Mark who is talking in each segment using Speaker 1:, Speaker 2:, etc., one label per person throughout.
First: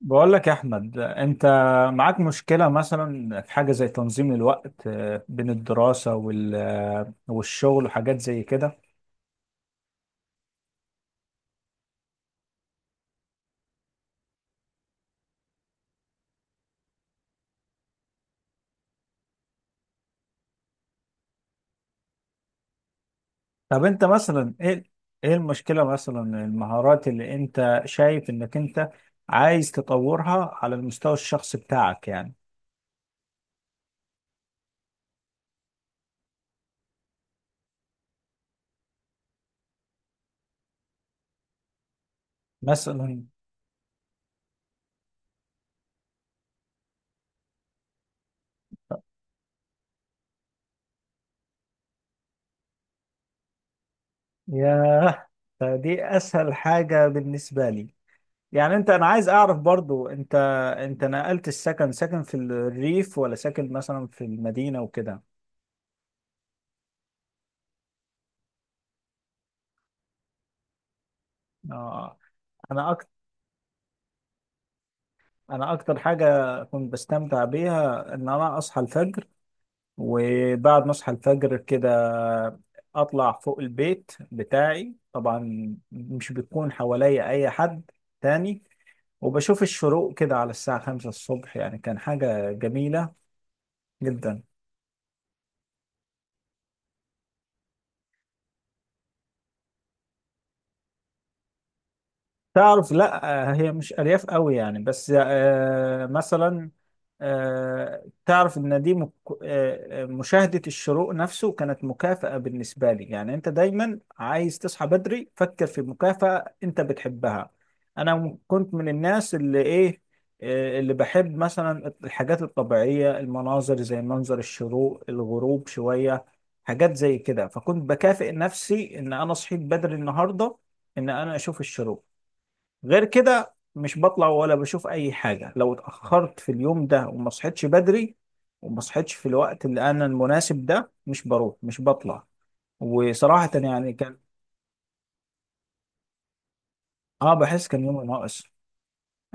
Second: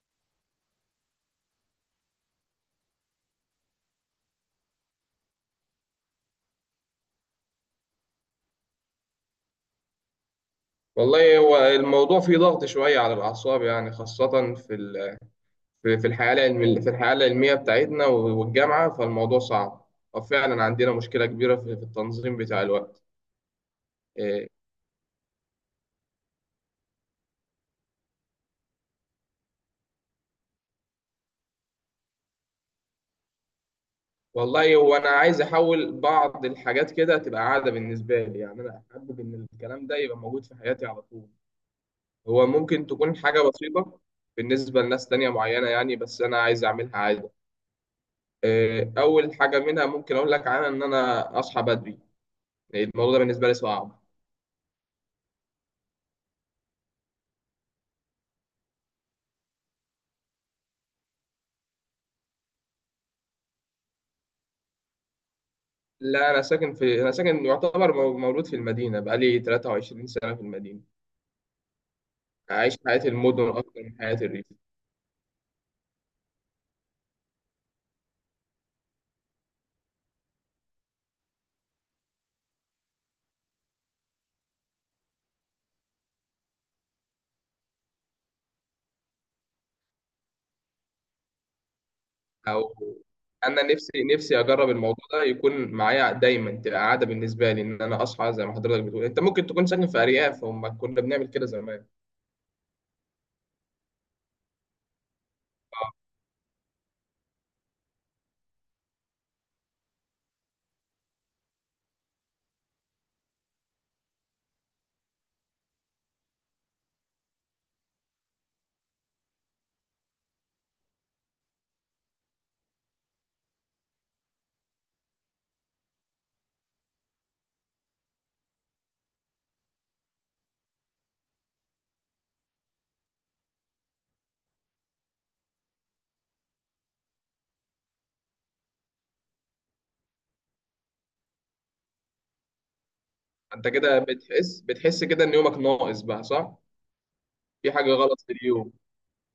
Speaker 1: بقول لك يا احمد، انت معاك مشكله مثلا في حاجه زي تنظيم الوقت، بين الدراسه والشغل وحاجات زي كده.
Speaker 2: والله هو الموضوع فيه ضغط شوية على الأعصاب يعني خاصة في الحياة العلمية. بتاعتنا والجامعة فالموضوع صعب. وفعلا عندنا مشكلة كبيرة في التنظيم بتاع الوقت.
Speaker 1: طب انت
Speaker 2: إيه،
Speaker 1: مثلا ايه المشكله مثلا؟ المهارات اللي انت شايف انك انت عايز تطورها على المستوى الشخصي بتاعك، يعني
Speaker 2: والله هو أنا عايز أحول بعض الحاجات كده تبقى عادة بالنسبة لي، يعني أنا أحبب إن الكلام ده يبقى موجود في حياتي على طول. هو ممكن تكون
Speaker 1: مثلا.
Speaker 2: حاجة بسيطة بالنسبة لناس تانية معينة يعني، بس أنا عايز أعملها عادة. أول حاجة منها ممكن أقول لك عنها إن أنا أصحى بدري. الموضوع ده بالنسبة لي صعب.
Speaker 1: ياه، فدي اسهل حاجه بالنسبه لي. يعني انا عايز اعرف، برضو انت نقلت السكن؟ ساكن في الريف ولا ساكن مثلا في المدينه وكده؟
Speaker 2: لا، أنا ساكن في، أنا ساكن يعتبر مولود في المدينة، بقالي 23 سنة في المدينة.
Speaker 1: آه،
Speaker 2: أعيش
Speaker 1: انا
Speaker 2: حياة
Speaker 1: اكتر
Speaker 2: المدن أكتر من حياة الريف.
Speaker 1: انا اكتر حاجه كنت بستمتع بيها ان انا اصحى الفجر. وبعد ما اصحى الفجر كده اطلع فوق البيت بتاعي، طبعا مش بيكون حواليا اي حد تاني، وبشوف الشروق كده على الساعه 5 الصبح، يعني كان حاجه
Speaker 2: أو
Speaker 1: جميله
Speaker 2: أنا نفسي نفسي
Speaker 1: جدا.
Speaker 2: أجرب الموضوع ده يكون معايا دايما تبقى عادة بالنسبة لي، إن أنا أصحى زي ما حضرتك بتقول. أنت ممكن تكون ساكن في أرياف، هم كنا بنعمل كده زمان.
Speaker 1: تعرف، لا، هي مش أرياف قوي يعني، بس مثلا، تعرف إن دي مك... آه، آه، مشاهدة الشروق نفسه كانت مكافأة بالنسبة لي، يعني أنت دايما عايز تصحى بدري، فكر في مكافأة أنت بتحبها. أنا كنت من الناس اللي إيه آه، اللي بحب مثلا الحاجات الطبيعية، المناظر زي منظر الشروق، الغروب، شوية حاجات زي كده. فكنت بكافئ نفسي إن أنا صحيت بدري النهاردة، إن أنا أشوف الشروق. غير كده مش بطلع ولا بشوف اي حاجه لو اتاخرت في اليوم ده وما صحيتش بدري. وما صحيتش في الوقت اللي المناسب ده، مش بروح، مش بطلع. وصراحه
Speaker 2: أنت
Speaker 1: يعني
Speaker 2: كده
Speaker 1: كان.
Speaker 2: بتحس كده إن يومك ناقص بقى، صح؟
Speaker 1: اه، بحس
Speaker 2: في
Speaker 1: كان
Speaker 2: حاجة
Speaker 1: يوم
Speaker 2: غلط في
Speaker 1: ناقص.
Speaker 2: اليوم.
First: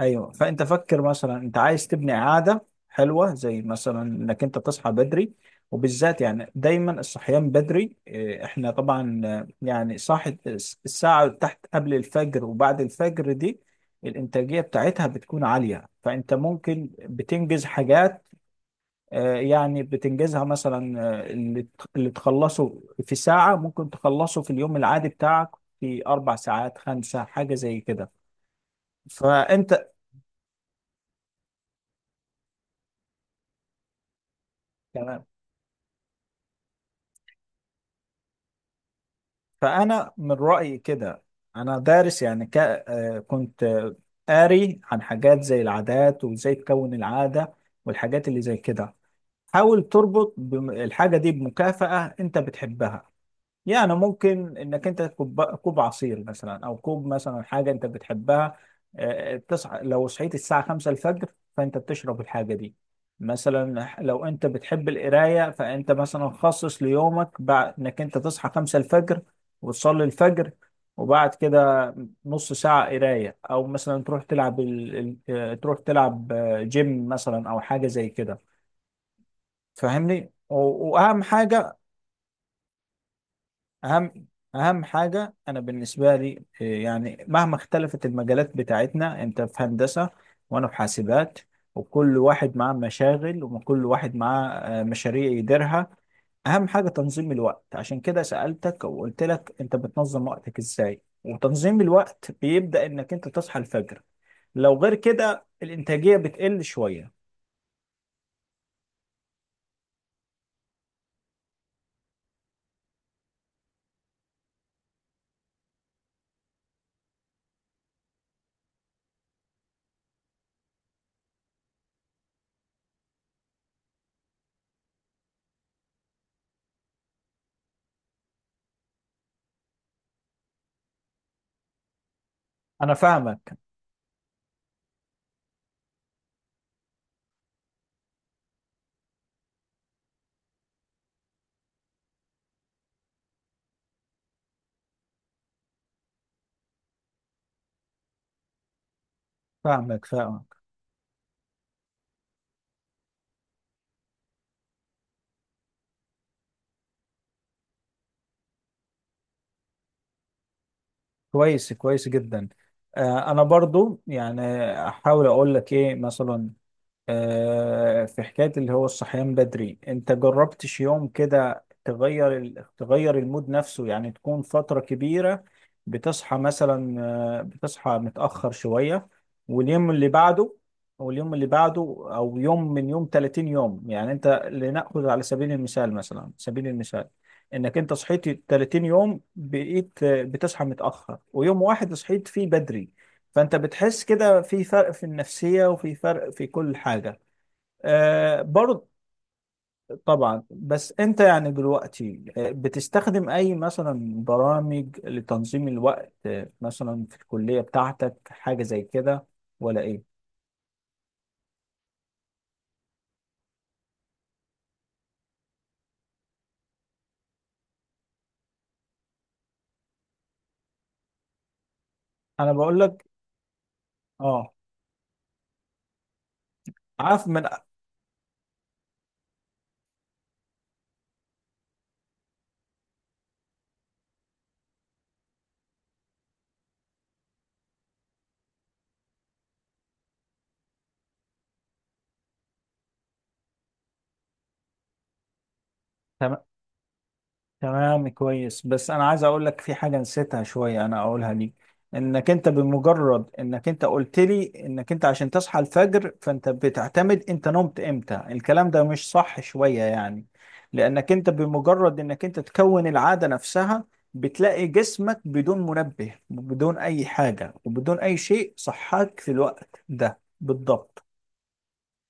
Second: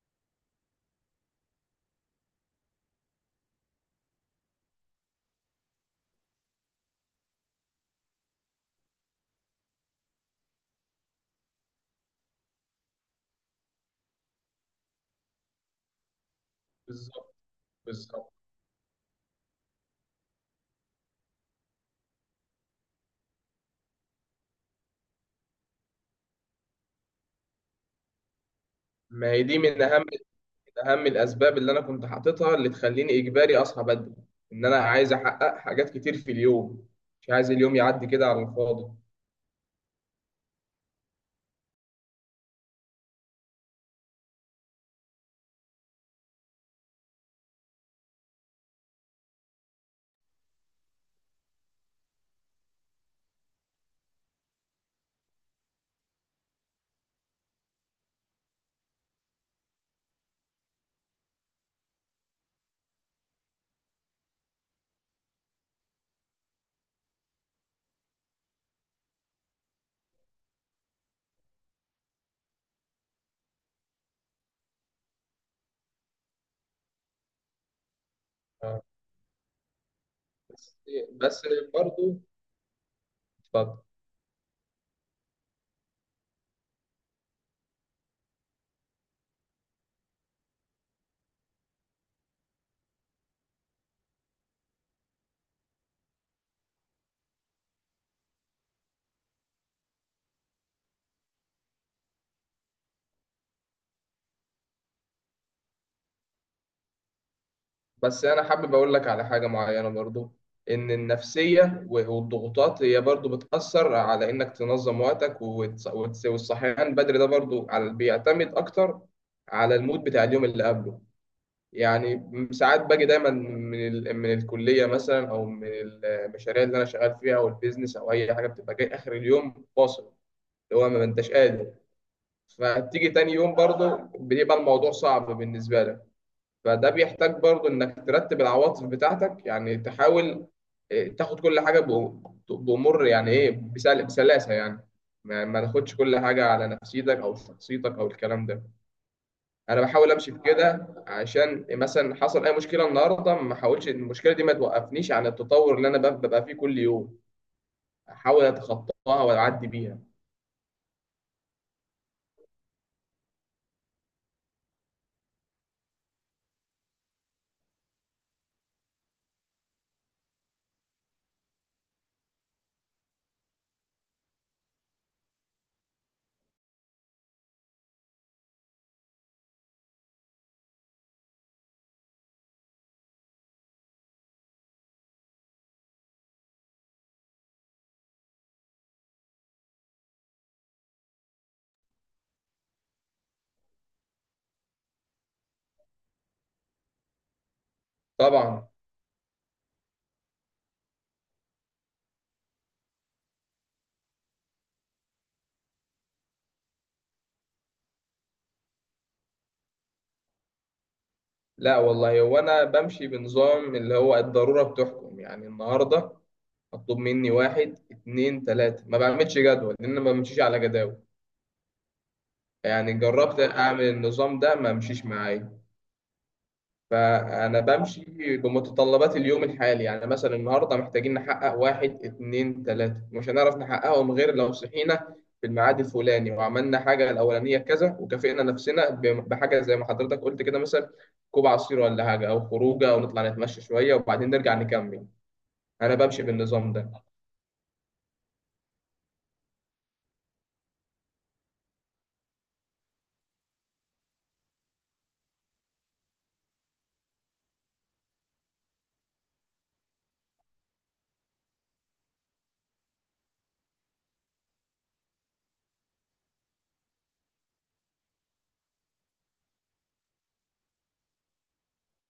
Speaker 1: ايوه، فانت فكر مثلا انت عايز تبني عاده حلوه زي مثلا انك انت تصحى بدري. وبالذات يعني دايما الصحيان بدري، احنا طبعا يعني صاحي الساعه تحت قبل الفجر وبعد الفجر دي، الانتاجيه بتاعتها بتكون عاليه. فانت ممكن
Speaker 2: بالظبط،
Speaker 1: بتنجز حاجات،
Speaker 2: بالظبط.
Speaker 1: يعني بتنجزها مثلا، اللي تخلصه في ساعه ممكن تخلصه في اليوم العادي بتاعك في 4 ساعات، 5، حاجه زي كده.
Speaker 2: ما هي دي من
Speaker 1: فانت
Speaker 2: أهم، اهم الاسباب اللي انا كنت حاططها، اللي تخليني اجباري اصحى بدري. ان انا عايز
Speaker 1: يعني
Speaker 2: احقق حاجات كتير في اليوم، مش عايز اليوم يعدي كده على الفاضي.
Speaker 1: فأنا من رأيي كده. أنا دارس، يعني ك... آه، كنت قاري عن حاجات زي العادات وإزاي تكون العادة والحاجات اللي زي كده. حاول تربط الحاجة دي بمكافأة أنت بتحبها. يعني ممكن انك انت كوب عصير مثلا، او كوب مثلا حاجه انت بتحبها. تصحى، لو صحيت الساعه 5 الفجر فانت بتشرب الحاجه دي. مثلا لو انت بتحب القرايه فانت مثلا خصص ليومك بعد انك انت تصحى 5 الفجر وتصلي الفجر، وبعد كده نص ساعه قرايه، او مثلا تروح تلعب جيم مثلا او حاجه زي كده.
Speaker 2: آه.
Speaker 1: فاهمني؟
Speaker 2: بس،
Speaker 1: واهم
Speaker 2: بس
Speaker 1: حاجه،
Speaker 2: برضو، اتفضل.
Speaker 1: اهم اهم حاجه انا بالنسبه لي، يعني مهما اختلفت المجالات بتاعتنا، انت في هندسه وانا في حاسبات، وكل واحد معاه مشاغل وكل واحد معاه مشاريع يديرها. اهم حاجه تنظيم الوقت، عشان كده سالتك وقلت لك انت بتنظم وقتك ازاي، وتنظيم الوقت بيبدا انك انت تصحى الفجر. لو غير كده الانتاجيه بتقل شويه.
Speaker 2: بس انا حابب اقول لك على حاجه معينه برضو. ان النفسيه والضغوطات هي برضو بتاثر على انك تنظم وقتك والصحيان بدري ده برضو بيعتمد اكتر على المود بتاع اليوم اللي قبله. يعني ساعات باجي دايما من الكليه مثلا، او من المشاريع اللي انا شغال فيها او البيزنس او اي حاجه، بتبقى جاي اخر اليوم فاصل اللي هو ما انتش قادر.
Speaker 1: انا
Speaker 2: فتيجي تاني يوم
Speaker 1: فاهمك،
Speaker 2: برضه بيبقى الموضوع صعب بالنسبه لك. فده بيحتاج برضه انك ترتب العواطف بتاعتك، يعني تحاول، تاخد كل حاجه بامور يعني ايه، بسلاسه يعني. ما تاخدش كل حاجه على نفسيتك او شخصيتك او الكلام ده. انا
Speaker 1: فاهمك،
Speaker 2: بحاول امشي في
Speaker 1: فاهمك.
Speaker 2: كده، عشان مثلا حصل اي مشكله النهارده، ما احاولش المشكله دي ما توقفنيش عن التطور اللي انا ببقى فيه كل يوم. احاول اتخطاها واعدي بيها.
Speaker 1: كويس، كويس جدا. انا برضو يعني احاول اقول لك ايه مثلا. في حكاية اللي هو الصحيان بدري، انت جربتش يوم كده تغير تغير المود نفسه، يعني تكون فترة كبيرة بتصحى مثلا بتصحى متأخر شوية، واليوم اللي بعده، او اليوم اللي بعده، او يوم من يوم 30 يوم، يعني انت لنأخذ على سبيل المثال، انك انت صحيت 30 يوم بقيت بتصحى متأخر، ويوم واحد صحيت فيه بدري، فانت بتحس كده في فرق في النفسية وفي فرق في كل حاجة، آه
Speaker 2: طبعا.
Speaker 1: برضه. طبعا، بس انت يعني دلوقتي بتستخدم اي مثلا برامج لتنظيم الوقت، مثلا في الكلية بتاعتك حاجة زي كده، ولا ايه؟
Speaker 2: لا والله، هو انا بمشي بنظام اللي هو الضروره بتحكم، يعني النهارده مطلوب مني واحد اتنين تلاته، ما بعملش جدول لان أنا ما بمشيش على جداول.
Speaker 1: انا بقول
Speaker 2: يعني
Speaker 1: لك،
Speaker 2: جربت اعمل النظام
Speaker 1: اه،
Speaker 2: ده، ما مشيش معايا.
Speaker 1: عارف من.
Speaker 2: فأنا بمشي بمتطلبات اليوم الحالي، يعني مثلا النهاردة محتاجين نحقق واحد اتنين تلاتة، مش هنعرف نحققهم غير لو صحينا في الميعاد الفلاني، وعملنا حاجة الأولانية كذا، وكافئنا نفسنا بحاجة زي ما حضرتك قلت كده، مثلا كوب عصير ولا حاجة، أو خروجة، أو نطلع نتمشى شوية وبعدين نرجع نكمل. أنا بمشي
Speaker 1: تمام،
Speaker 2: بالنظام ده.
Speaker 1: تمام. كويس، بس انا عايز اقول لك في حاجه نسيتها شويه انا اقولها ليك. انك انت بمجرد انك انت قلت لي انك انت عشان تصحى الفجر فانت بتعتمد انت نمت امتى، الكلام ده مش صح شويه يعني. لانك انت بمجرد انك انت تكون العاده نفسها، بتلاقي جسمك بدون منبه، بدون اي حاجه، وبدون اي شيء صحاك في الوقت ده بالضبط.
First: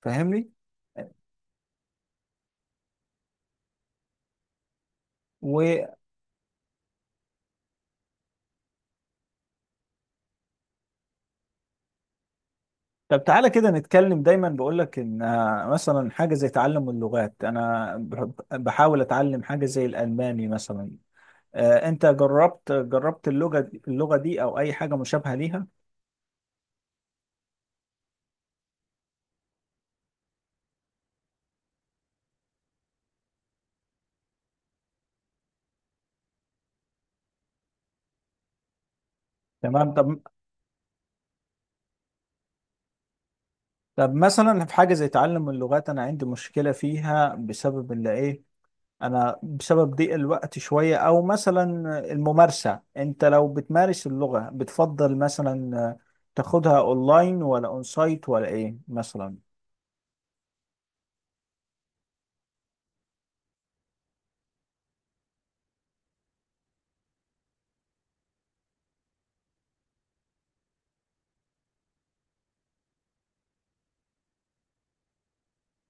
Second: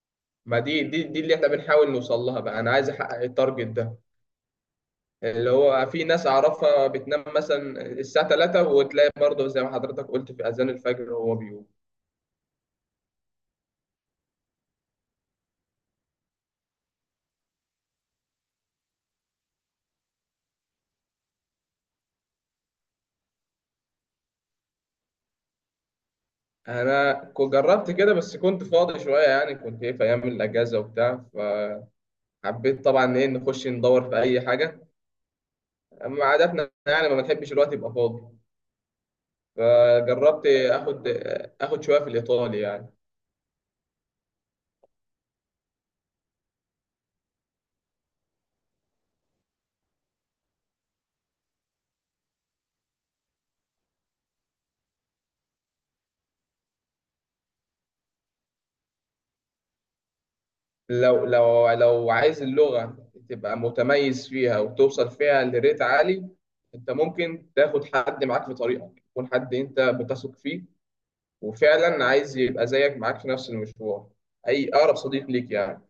Speaker 1: فاهمني؟
Speaker 2: ما دي اللي إحنا بنحاول نوصل لها بقى. أنا عايز أحقق التارجت ده، اللي هو في ناس أعرفها بتنام مثلا الساعة 3، وتلاقي برضه زي ما حضرتك قلت في أذان الفجر وهو بيقوم.
Speaker 1: طب تعالى كده نتكلم، دايما بقول لك ان مثلا حاجه زي تعلم اللغات، انا بحاول اتعلم حاجه زي الالماني مثلا. انت جربت اللغه دي او اي حاجه مشابهه ليها؟
Speaker 2: انا جربت كده، بس كنت فاضي شويه يعني، كنت ايه، في ايام الاجازه وبتاع، فحبيت طبعا ايه نخش ندور في اي حاجه. اما عاداتنا يعني ما بنحبش الوقت يبقى فاضي.
Speaker 1: تمام.
Speaker 2: فجربت اخد، اخد شويه في الايطالي يعني.
Speaker 1: طب مثلا في حاجه زي تعلم اللغات، انا عندي مشكله فيها بسبب اللي ايه؟ انا بسبب ضيق الوقت شويه، او مثلا الممارسه، انت لو بتمارس اللغه بتفضل مثلا تاخدها اونلاين ولا اون سايت ولا ايه مثلا؟
Speaker 2: لو عايز اللغه تبقى متميز فيها وتوصل فيها لريت عالي، انت ممكن تاخد حد معاك في طريقك، يكون حد انت بتثق فيه وفعلا عايز يبقى زيك معاك في نفس المشوار، اي اقرب صديق ليك يعني.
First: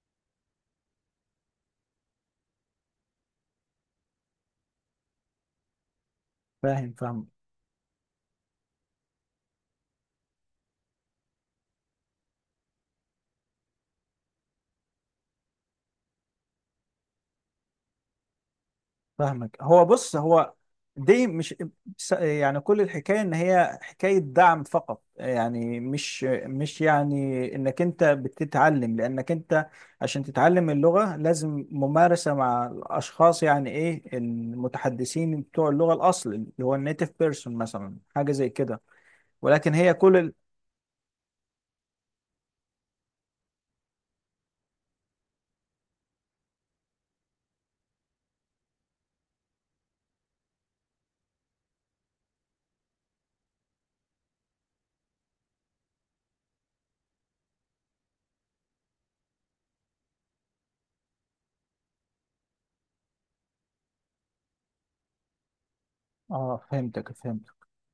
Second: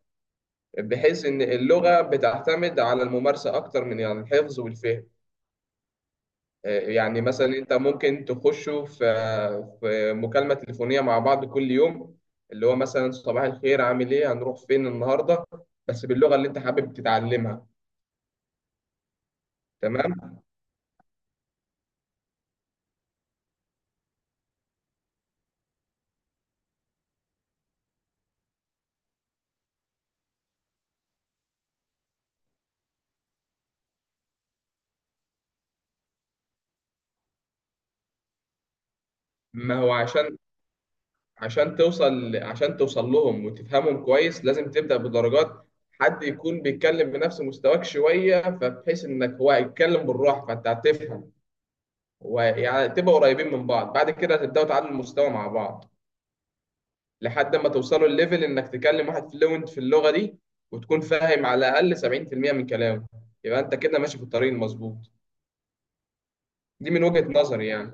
Speaker 2: بحيث ان اللغه بتعتمد على الممارسه اكتر من يعني الحفظ والفهم.
Speaker 1: فاهم،
Speaker 2: يعني
Speaker 1: فاهم،
Speaker 2: مثلا انت ممكن تخشوا في مكالمه تليفونيه مع بعض كل يوم، اللي هو مثلا صباح الخير، عامل ايه، هنروح فين النهارده، بس باللغه اللي انت حابب تتعلمها.
Speaker 1: فاهمك. هو بص،
Speaker 2: تمام.
Speaker 1: هو دي مش يعني كل الحكايه ان هي حكايه دعم فقط، يعني مش يعني انك انت بتتعلم، لانك انت عشان تتعلم اللغه لازم ممارسه مع الاشخاص، يعني ايه، المتحدثين بتوع اللغه الاصل اللي هو النيتيف بيرسون مثلا، حاجه زي كده، ولكن
Speaker 2: ما هو
Speaker 1: هي
Speaker 2: عشان، عشان توصل لهم وتفهمهم كويس، لازم تبدا بدرجات. حد يكون بيتكلم بنفس مستواك شويه، فبحيث انك هو هيتكلم بالراحه فانت هتفهم، ويعني تبقى قريبين من بعض. بعد كده هتبداوا تعلوا المستوى مع بعض، لحد ما توصلوا الليفل انك تكلم واحد فلوينت في اللغه دي، وتكون فاهم على الاقل 70% من كلامه. يبقى انت كده ماشي في الطريق المظبوط.
Speaker 1: اه،
Speaker 2: دي من
Speaker 1: فهمتك،
Speaker 2: وجهة
Speaker 1: فهمت.
Speaker 2: نظري يعني.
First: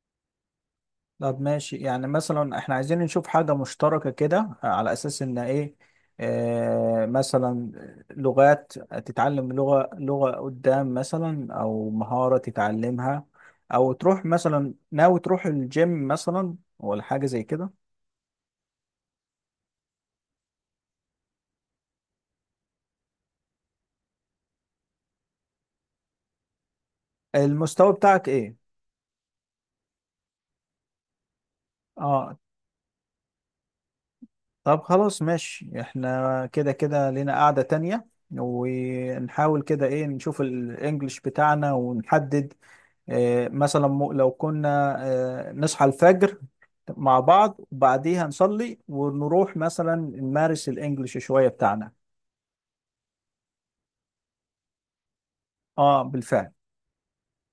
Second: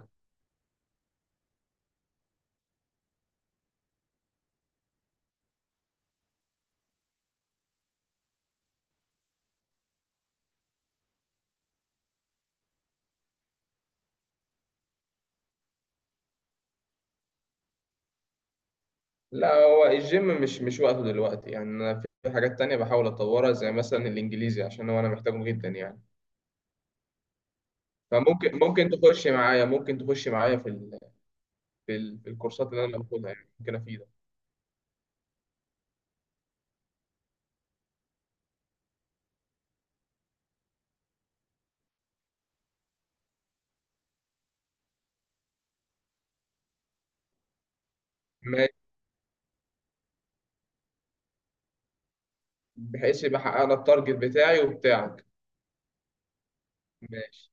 Speaker 1: طب ماشي، يعني مثلا احنا عايزين نشوف حاجة مشتركة كده، على أساس إن إيه آه مثلا لغات، تتعلم لغة لغة قدام مثلا، أو مهارة تتعلمها، أو تروح مثلا، ناوي تروح الجيم مثلا ولا حاجة زي كده؟
Speaker 2: لا، هو الجيم مش، مش وقته دلوقتي يعني، انا في حاجات تانية بحاول اطورها زي مثلا الانجليزي عشان هو انا محتاجه جدا يعني.
Speaker 1: المستوى بتاعك إيه؟
Speaker 2: فممكن، ممكن تخش معايا، ممكن تخش معايا في
Speaker 1: آه
Speaker 2: الكورسات اللي انا باخدها، يعني ممكن افيدك.
Speaker 1: طب خلاص ماشي، احنا كده كده لينا قاعدة تانية، ونحاول كده نشوف الإنجليش بتاعنا ونحدد، مثلا لو كنا نصحى الفجر مع بعض وبعديها
Speaker 2: ماشي.
Speaker 1: نصلي ونروح مثلا نمارس الانجليش شوية بتاعنا.
Speaker 2: بحيث يبقى حققنا التارجت بتاعي وبتاعك.
Speaker 1: اه، بالفعل.
Speaker 2: ماشي.